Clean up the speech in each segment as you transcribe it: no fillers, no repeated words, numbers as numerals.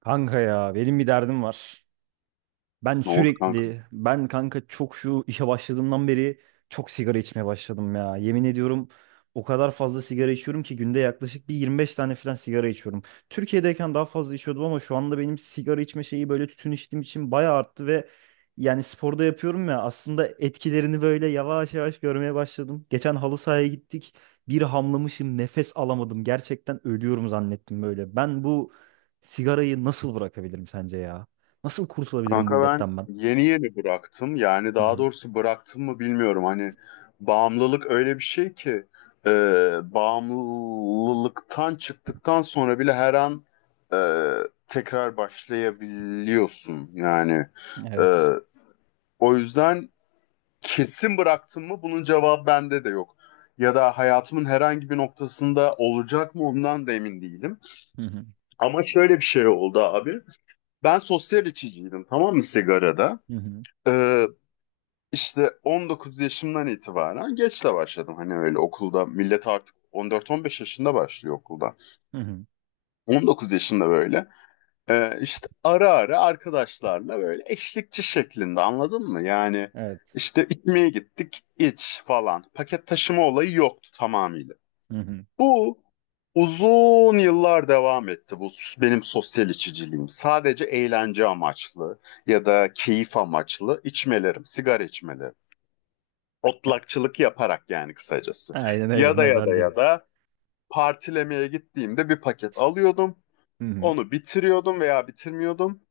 Kanka ya benim bir derdim var. Ben Ne oldu kanka? sürekli, ben kanka çok şu işe başladığımdan beri çok sigara içmeye başladım ya. Yemin ediyorum o kadar fazla sigara içiyorum ki günde yaklaşık bir 25 tane falan sigara içiyorum. Türkiye'deyken daha fazla içiyordum ama şu anda benim sigara içme şeyi böyle tütün içtiğim için bayağı arttı ve yani sporda yapıyorum ya aslında etkilerini böyle yavaş yavaş görmeye başladım. Geçen halı sahaya gittik. Bir hamlamışım, nefes alamadım. Gerçekten ölüyorum zannettim böyle. Ben bu sigarayı nasıl bırakabilirim sence? Nasıl kurtulabilirim bu Kanka ben illetten ben? yeni yeni bıraktım. Yani Hı daha hı. doğrusu bıraktım mı bilmiyorum. Hani bağımlılık öyle bir şey ki e, bağımlılıktan çıktıktan sonra bile her an e, tekrar başlayabiliyorsun. Yani e, Evet. o yüzden kesin bıraktım mı bunun cevabı bende de yok. Ya da hayatımın herhangi bir noktasında olacak mı ondan da emin değilim. Hı hı. Ama şöyle bir şey oldu abi. Ben sosyal içiciydim, tamam mı, sigarada? Hı hı. Ee, işte 19 yaşımdan itibaren geç de başladım. Hani öyle okulda millet artık 14-15 yaşında başlıyor okulda. Hı hı. 19 yaşında böyle işte ara ara arkadaşlarla böyle eşlikçi şeklinde, anladın mı? Yani Evet. işte içmeye gittik, iç falan. Paket taşıma olayı yoktu tamamıyla. Hı hı. Bu Uzun yıllar devam etti bu benim sosyal içiciliğim. Sadece eğlence amaçlı ya da keyif amaçlı içmelerim, sigara içmelerim. Otlakçılık yaparak yani kısacası. Aynen öyle Ya da ya da mezarcı. ya da partilemeye gittiğimde bir paket alıyordum. Hı hı. Onu bitiriyordum veya bitirmiyordum.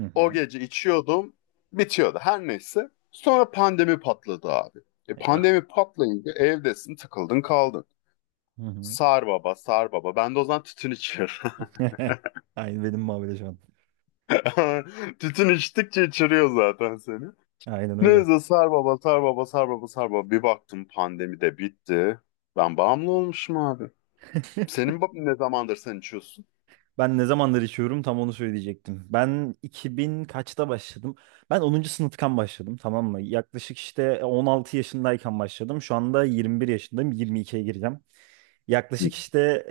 Hı O hı. gece içiyordum. Bitiyordu her neyse. Sonra pandemi patladı abi. E Eyvah. pandemi patlayınca evdesin, tıkıldın kaldın. Hı hı. Sar baba, sar baba. Ben de o zaman tütün içiyorum. Aynı benim muhabbeti şu an. Tütün içtikçe içiriyor zaten seni. Aynen öyle. Neyse sar baba, sar baba, sar baba, sar baba. Bir baktım pandemi de bitti. Ben bağımlı olmuşum abi. Senin ne zamandır sen içiyorsun? Ben ne zamandır içiyorum tam onu söyleyecektim. Ben 2000 kaçta başladım? Ben 10. sınıftan başladım tamam mı? Yaklaşık işte 16 yaşındayken başladım. Şu anda 21 yaşındayım. 22'ye gireceğim. Hı Yaklaşık işte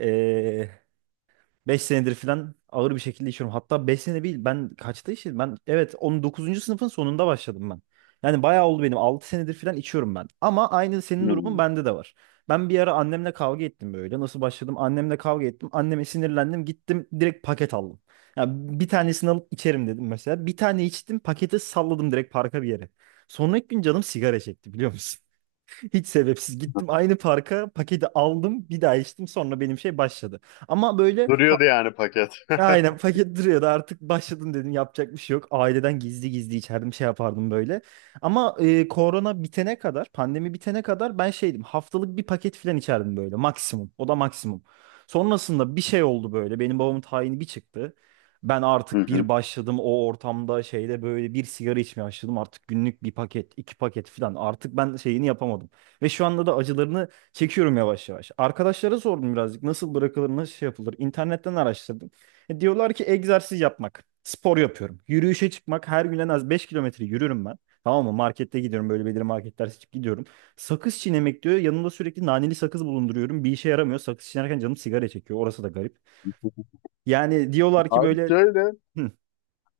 5 senedir falan ağır bir şekilde içiyorum. Hatta 5 sene değil. Ben kaçta içtim? Ben evet 19. sınıfın sonunda başladım ben. Yani bayağı oldu benim. 6 senedir falan içiyorum ben. Ama aynı senin durumun hı. bende de var. Ben bir ara annemle kavga ettim böyle. Nasıl başladım? Annemle kavga ettim. Anneme sinirlendim. Gittim direkt paket aldım. Yani bir tanesini alıp içerim dedim mesela. Bir tane içtim. Paketi salladım direkt parka bir yere. Sonraki gün canım sigara çekti biliyor musun? Hiç sebepsiz. Gittim aynı parka paketi aldım. Bir daha içtim. Sonra benim şey başladı. Ama böyle ha- Duruyordu yani paket. Aynen paket duruyordu artık başladım dedim yapacak bir şey yok. Aileden gizli gizli içerdim şey yapardım böyle. Ama korona bitene kadar pandemi bitene kadar ben şeydim haftalık bir paket filan içerdim böyle maksimum o da maksimum. Sonrasında bir şey oldu böyle benim babamın tayini bir çıktı. Ben Hı artık bir hı. başladım o ortamda şeyde böyle bir sigara içmeye başladım artık günlük bir paket iki paket filan artık ben şeyini yapamadım. Ve şu anda da acılarını çekiyorum yavaş yavaş. Arkadaşlara sordum birazcık nasıl bırakılır nasıl şey yapılır internetten araştırdım. Diyorlar ki egzersiz yapmak. Spor yapıyorum. Yürüyüşe çıkmak. Her gün en az 5 kilometre yürürüm ben. Tamam mı? Markette gidiyorum. Böyle belirli marketler seçip gidiyorum. Sakız çiğnemek diyor. Yanımda sürekli naneli sakız bulunduruyorum. Bir işe yaramıyor. Sakız çiğnerken canım sigara çekiyor. Orası da garip. Yani diyorlar ki Abi böyle şöyle. hı,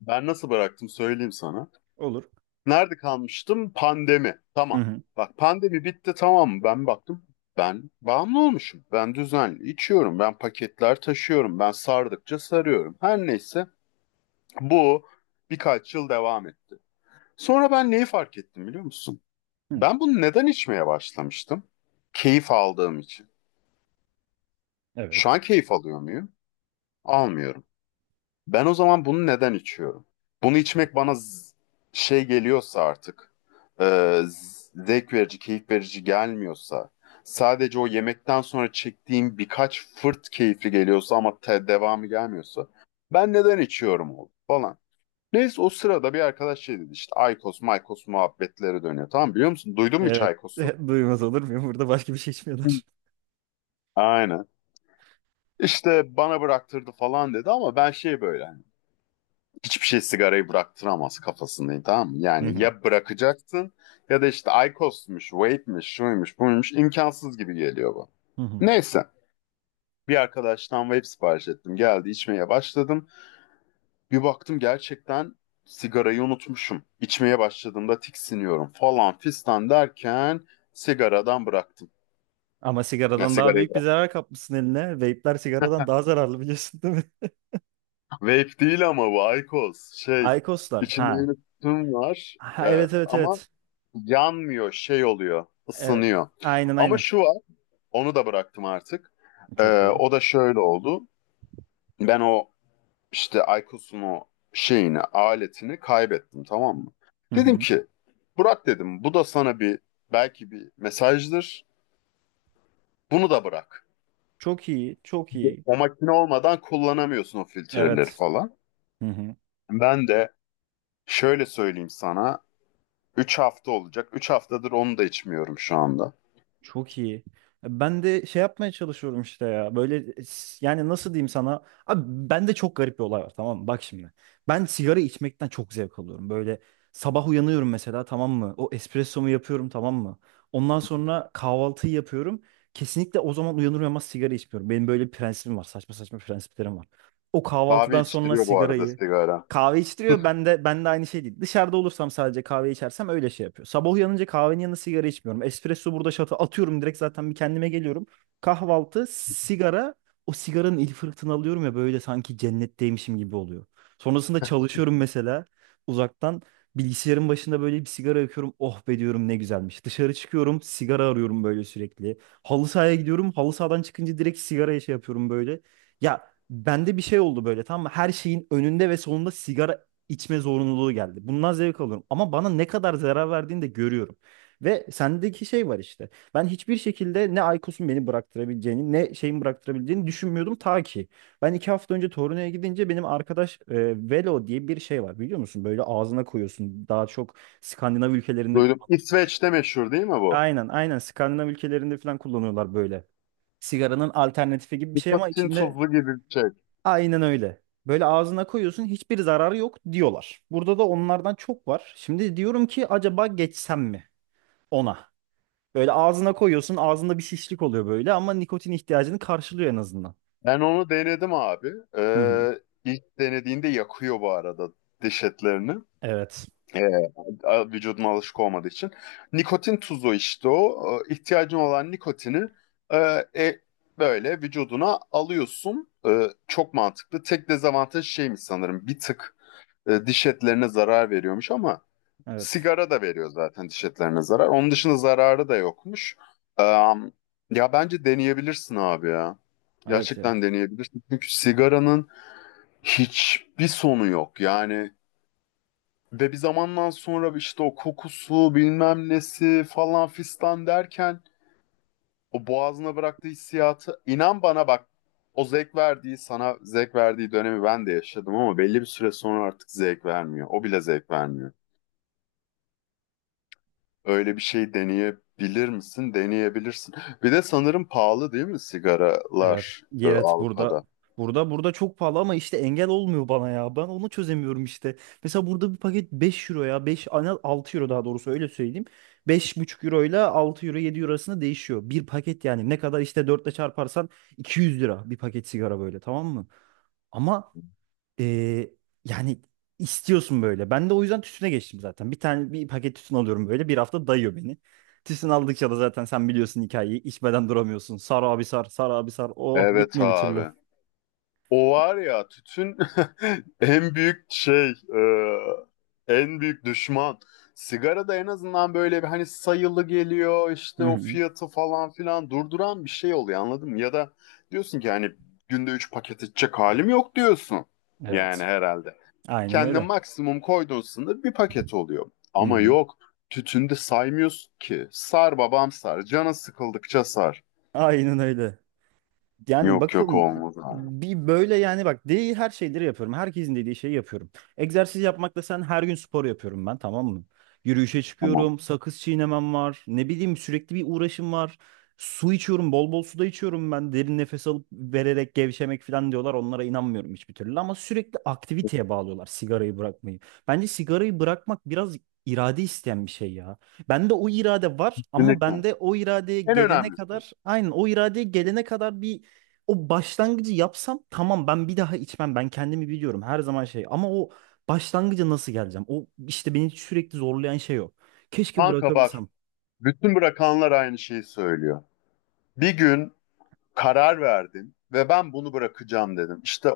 Ben nasıl bıraktım söyleyeyim sana. olur. Nerede kalmıştım? Pandemi. Hı Tamam. hı, Bak pandemi bitti, tamam mı? Ben baktım. Ben bağımlı olmuşum. Ben düzenli içiyorum. Ben paketler taşıyorum. Ben sardıkça sarıyorum. Her neyse bu birkaç yıl devam etti. Sonra ben neyi fark ettim, biliyor musun? hı. Ben bunu neden içmeye başlamıştım? Keyif aldığım için. Şu Evet. an keyif alıyor muyum? Almıyorum. Ben o zaman bunu neden içiyorum? Bunu içmek bana şey geliyorsa artık, zevk verici, keyif verici gelmiyorsa, sadece o yemekten sonra çektiğim birkaç fırt keyifli geliyorsa ama devamı gelmiyorsa, ben neden içiyorum oğlum falan. Neyse o sırada bir arkadaş şey dedi, işte Aykos, Maykos muhabbetleri dönüyor. Tamam, biliyor musun? Duydun mu hiç Evet. Aykos'u? Duymaz olur muyum? Burada başka bir şey Hı. içmiyorlar. Aynen. İşte bana bıraktırdı falan dedi ama ben şey böyle hani, hiçbir şey sigarayı bıraktıramaz kafasındayım, tamam mı? Hı Yani hı. ya bırakacaksın ya da işte IQOS'muş, vape'miş, şuymuş, buymuş, imkansız gibi geliyor bu. Hı hı. Neyse bir arkadaştan vape sipariş ettim. Geldi, içmeye başladım. Bir baktım gerçekten sigarayı unutmuşum. İçmeye başladığımda tiksiniyorum falan fistan derken sigaradan bıraktım. Ama Ya sigaradan daha sigarayı büyük bir bıraktım. zarar kapmışsın eline. Vape'ler sigaradan daha zararlı biliyorsun değil mi? Vape değil ama bu IQOS şey Aykoslar. içinde Ha. yine tütün var. Ha, evet evet Ama evet. yanmıyor, şey oluyor, Evet. ısınıyor. Aynen Ama aynen. şu var, onu da bıraktım artık. Çok iyi. O da şöyle oldu. Ben o işte Aykos'un o şeyini, aletini kaybettim, tamam mı? Hı Dedim hı. ki, Burak dedim, bu da sana bir belki bir mesajdır. Bunu da bırak. Çok iyi. Çok iyi. O makine olmadan kullanamıyorsun o filtreleri Evet. falan. Hı hı. Ben de şöyle söyleyeyim sana. Üç hafta olacak. 3 haftadır onu da içmiyorum şu anda. Çok iyi. Ben de şey yapmaya çalışıyorum işte ya. Böyle yani nasıl diyeyim sana? Abi bende çok garip bir olay var tamam mı? Bak şimdi. Ben sigara içmekten çok zevk alıyorum. Böyle sabah uyanıyorum mesela tamam mı? O espressomu yapıyorum tamam mı? Ondan sonra kahvaltıyı yapıyorum. Kesinlikle o zaman uyanır uyanmaz sigara içmiyorum. Benim böyle bir prensibim var. Saçma saçma prensiplerim var. O Abi kahvaltıdan sonra içtiriyor bu arada sigarayı sigara. kahve içtiriyor. Ben de aynı şey değil. Dışarıda olursam sadece kahve içersem öyle şey yapıyor. Sabah uyanınca kahvenin yanında sigara içmiyorum. Espresso burada şatı atıyorum direkt zaten bir kendime geliyorum. Kahvaltı, sigara. O sigaranın ilk fırtını alıyorum ya böyle sanki cennetteymişim gibi oluyor. Sonrasında çalışıyorum mesela uzaktan. Bilgisayarın başında böyle bir sigara yakıyorum. Oh be diyorum ne güzelmiş. Dışarı çıkıyorum sigara arıyorum böyle sürekli. Halı sahaya gidiyorum. Halı sahadan çıkınca direkt sigaraya şey yapıyorum böyle. Ya, bende bir şey oldu böyle tamam mı? Her şeyin önünde ve sonunda sigara içme zorunluluğu geldi. Bundan zevk alıyorum. Ama bana ne kadar zarar verdiğini de görüyorum. Ve sendeki şey var işte. Ben hiçbir şekilde ne Aykos'un beni bıraktırabileceğini ne şeyin bıraktırabileceğini düşünmüyordum ta ki. Ben 2 hafta önce Torino'ya gidince benim arkadaş Velo diye bir şey var biliyor musun? Böyle ağzına koyuyorsun. Daha çok Skandinav ülkelerinde Duydum. kullanılmış. İsveç'te meşhur değil mi bu? Aynen aynen Skandinav ülkelerinde falan kullanıyorlar böyle. Sigaranın alternatifi gibi bir şey ama Nikotin içinde tuzlu gibi bir şey. aynen öyle. Böyle ağzına koyuyorsun hiçbir zararı yok diyorlar. Burada da onlardan çok var. Şimdi diyorum ki acaba geçsem mi ona? Böyle ağzına koyuyorsun ağzında bir şişlik oluyor böyle ama nikotin ihtiyacını karşılıyor en azından. Ben onu denedim abi. Hı hı. İlk denediğinde yakıyor bu arada diş etlerini. Evet. Ee, Vücuduma alışık olmadığı için. Nikotin tuzu işte o. İhtiyacın olan nikotini e, e, böyle vücuduna alıyorsun. Çok mantıklı. Tek dezavantaj şeymiş sanırım. Bir tık diş etlerine zarar veriyormuş ama Evet. sigara da veriyor zaten diş etlerine zarar. Onun dışında zararı da yokmuş. Am, Ya bence deneyebilirsin abi ya. Evet ya. Gerçekten deneyebilirsin. Çünkü sigaranın hiçbir sonu yok. Yani ve bir zamandan sonra işte o kokusu bilmem nesi falan fistan derken o boğazına bıraktığı hissiyatı, inan bana bak, o zevk verdiği sana zevk verdiği dönemi ben de yaşadım ama belli bir süre sonra artık zevk vermiyor. O bile zevk vermiyor. Öyle bir şey deneyebilir misin? Deneyebilirsin. Bir de sanırım pahalı değil mi Evet, sigaralar evet, burada Avrupa'da? burada çok pahalı ama işte engel olmuyor bana ya. Ben onu çözemiyorum işte. Mesela burada bir paket 5 euro ya. Beş ana 6 euro daha doğrusu öyle söyleyeyim. 5,5 euro ile 6 euro 7 euro arasında değişiyor. Bir paket yani ne kadar işte 4 ile çarparsan 200 lira bir paket sigara böyle tamam mı? Ama ee, yani istiyorsun böyle. Ben de o yüzden tütüne geçtim zaten. Bir tane bir paket tütün alıyorum böyle. Bir hafta dayıyor beni. Tütün aldıkça da zaten sen biliyorsun hikayeyi. İçmeden duramıyorsun. Sar abi sar, sar abi sar. Oh Evet bitmiyor bir türlü. abi. O var ya tütün en büyük şey, e, en büyük düşman. Sigara da en azından böyle bir hani sayılı geliyor, Hı işte o hı. fiyatı falan filan durduran bir şey oluyor, anladın mı? Ya da diyorsun ki hani günde 3 paket içecek halim yok diyorsun. Yani Evet. herhalde. Aynen Kendine öyle. maksimum koyduğun sınır bir paket oluyor. Hı Ama hı. yok, tütünde saymıyorsun ki. Sar babam sar. Canın sıkıldıkça sar. Aynen öyle. Yani Yok yok, bakalım olmaz abi. bir böyle yani bak değil her şeyleri yapıyorum. Herkesin dediği şeyi yapıyorum. Egzersiz yapmakla sen her gün spor yapıyorum ben tamam mı? Yürüyüşe Tamam. çıkıyorum, sakız çiğnemem var. Ne bileyim sürekli bir uğraşım var. Su içiyorum, bol bol su da içiyorum ben. Derin nefes alıp vererek gevşemek falan diyorlar. Onlara inanmıyorum hiçbir türlü ama sürekli aktiviteye bağlıyorlar sigarayı bırakmayı. Bence sigarayı bırakmak biraz irade isteyen bir şey ya. Bende o irade var ama Kesinlikle. bende o iradeye En gelene önemlisi. kadar aynen o iradeye gelene kadar bir o başlangıcı yapsam tamam ben bir daha içmem. Ben kendimi biliyorum her zaman şey. Ama o başlangıca nasıl geleceğim? O işte beni sürekli zorlayan şey o. Keşke Kanka bak, bırakabilsem. bütün bırakanlar aynı şeyi söylüyor. Bir gün karar verdin ve ben bunu bırakacağım dedim. İşte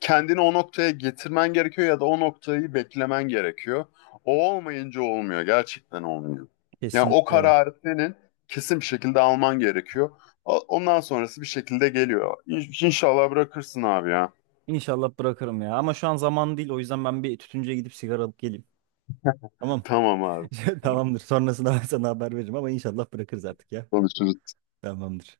kendini o noktaya getirmen gerekiyor ya da o noktayı beklemen gerekiyor. O olmayınca olmuyor. Gerçekten olmuyor. Yani o Kesinlikle. kararı senin kesin bir şekilde alman gerekiyor. Ondan sonrası bir şekilde geliyor. İnşallah bırakırsın abi ya. İnşallah bırakırım ya. Ama şu an zaman değil. O yüzden ben bir tütüncüye gidip sigara alıp geleyim. Tamam. Tamam abi. Tamamdır. Sonrasında ben sana haber veririm ama inşallah bırakırız artık ya. Konuşuruz. Tamamdır.